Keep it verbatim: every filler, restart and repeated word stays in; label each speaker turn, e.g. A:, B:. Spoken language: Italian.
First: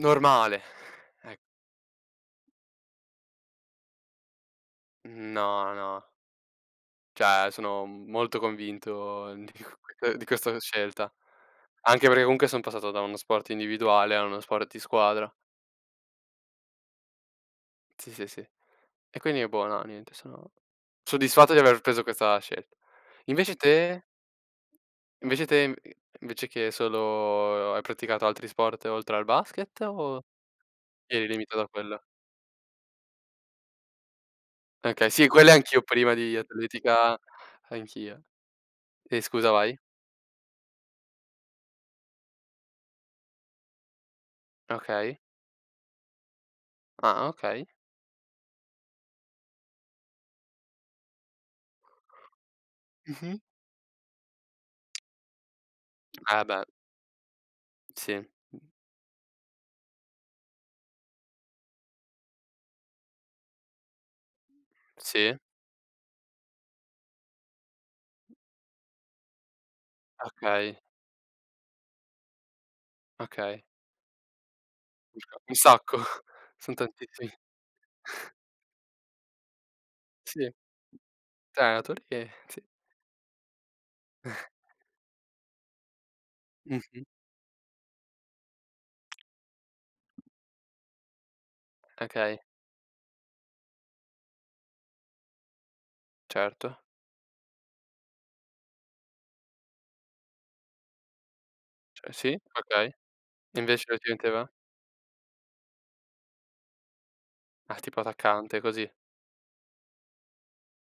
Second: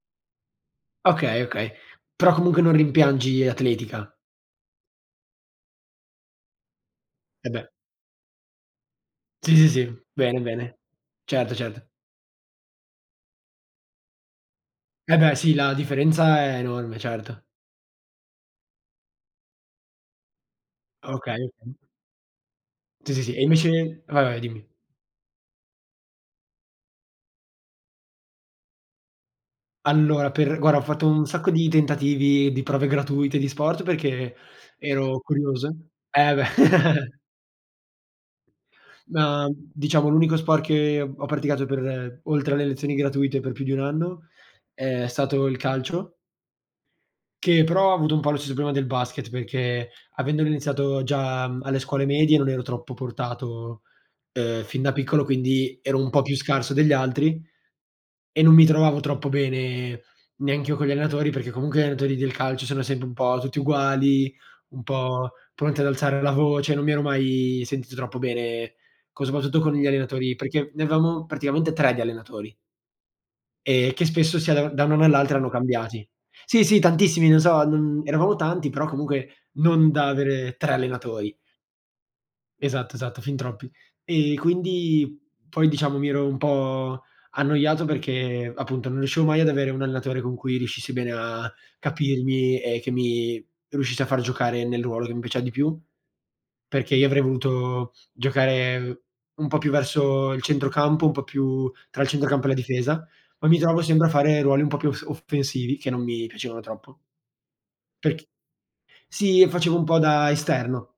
A: Normale, e
B: Okay, okay, però comunque non rimpiangi l'atletica.
A: No, no.
B: Eh,
A: Cioè,
B: beh.
A: sono molto convinto di
B: Sì,
A: q
B: sì,
A: q
B: sì,
A: uhm, di
B: bene,
A: questa
B: bene.
A: scelta.
B: Certo, certo.
A: Anche perché comunque sono passato da uno sport individuale a uno sport di
B: Eh,
A: squadra
B: beh sì, la differenza è enorme, certo.
A: Sì, sì, sì. E, quindi è buono, niente sono
B: Okay.
A: soddisfatto di
B: Mh.
A: aver preso questa scelt
B: Sì, sì, sì e
A: Invece
B: invece
A: te?
B: Vai, vai dimmi.
A: Invece te, i i invece che solo hai praticato altri sport oltre al basket o
B: Allora per guarda ho fatto
A: ti
B: un
A: eri
B: sacco
A: limitato a
B: di
A: quello?
B: tentativi, di prove gratuite di sport perché
A: Okay,
B: ero
A: sì, quelle
B: curios
A: anch'io prima
B: Eh,
A: di
B: beh.
A: atletica, anch'io. Ehm,
B: Ma,
A: scusa
B: mhmm,
A: vai.
B: diciamo, l'unico sport che ho praticato per oltre alle lezioni gratuite, per più di un anno, è
A: Okay.
B: stato il calcio
A: Ah,
B: che
A: okay.
B: però avuto un po' lo stesso problema del basket, perché avendolo iniziato già, mhmm, alle scuole medie, non ero troppo
A: Mh-mh.
B: portato, uhm, fin da piccolo. Quindi, ero un po' più
A: Ah, e beh.
B: scarso degli altri,
A: Sì.
B: e non mi
A: Mh.
B: trovavo troppo bene neanche io con gli allenatori, perché comunque gli allenatori del calcio sono sempre un po' tutti uguali, un po'
A: Sì.
B: pronti ad alzare la voce, non mi ero mai sentito troppo bene, co soprattutto con gli allenatori, perché
A: Okay.
B: ne avevamo praticamente tre di allenatori
A: Okay.
B: ehm, che spesso si ada da un anno all'altro
A: Urca,
B: hanno
A: un sacco,
B: cambiati. Sì,
A: son
B: sì, tantissimi,
A: tantissimi.
B: non so, non eravamo tanti, però comunque non da
A: Sì.
B: avere tre allenatori.
A: tre allenatori che Sì.
B: Esatto, esatto, fin troppi. E, quindi, poi, diciamo mi ero un po'
A: Mh-mh.
B: annoiato perché, appunto, non riuscivo mai ad avere un allenatore con cui riuscissi bene a
A: Okay.
B: capirmi, e che mi riuscisse a far giocare nel ruolo che mi piaceva di più,
A: Certo.
B: perché io avrei voluto giocare un po' più verso il centrocampo, un po' più tra il
A: Cioè, sì,
B: centrocampo e la
A: okay.
B: difesa, ma
A: E
B: mi trovavo
A: invece, non
B: sempre
A: ti
B: a fare
A: metteva?
B: ruoli un po' più s offensivi che non mi piacevano troppo.
A: Ah, tipo
B: Perc
A: attaccante, così.
B: Sì, io facevo un po' da esterno.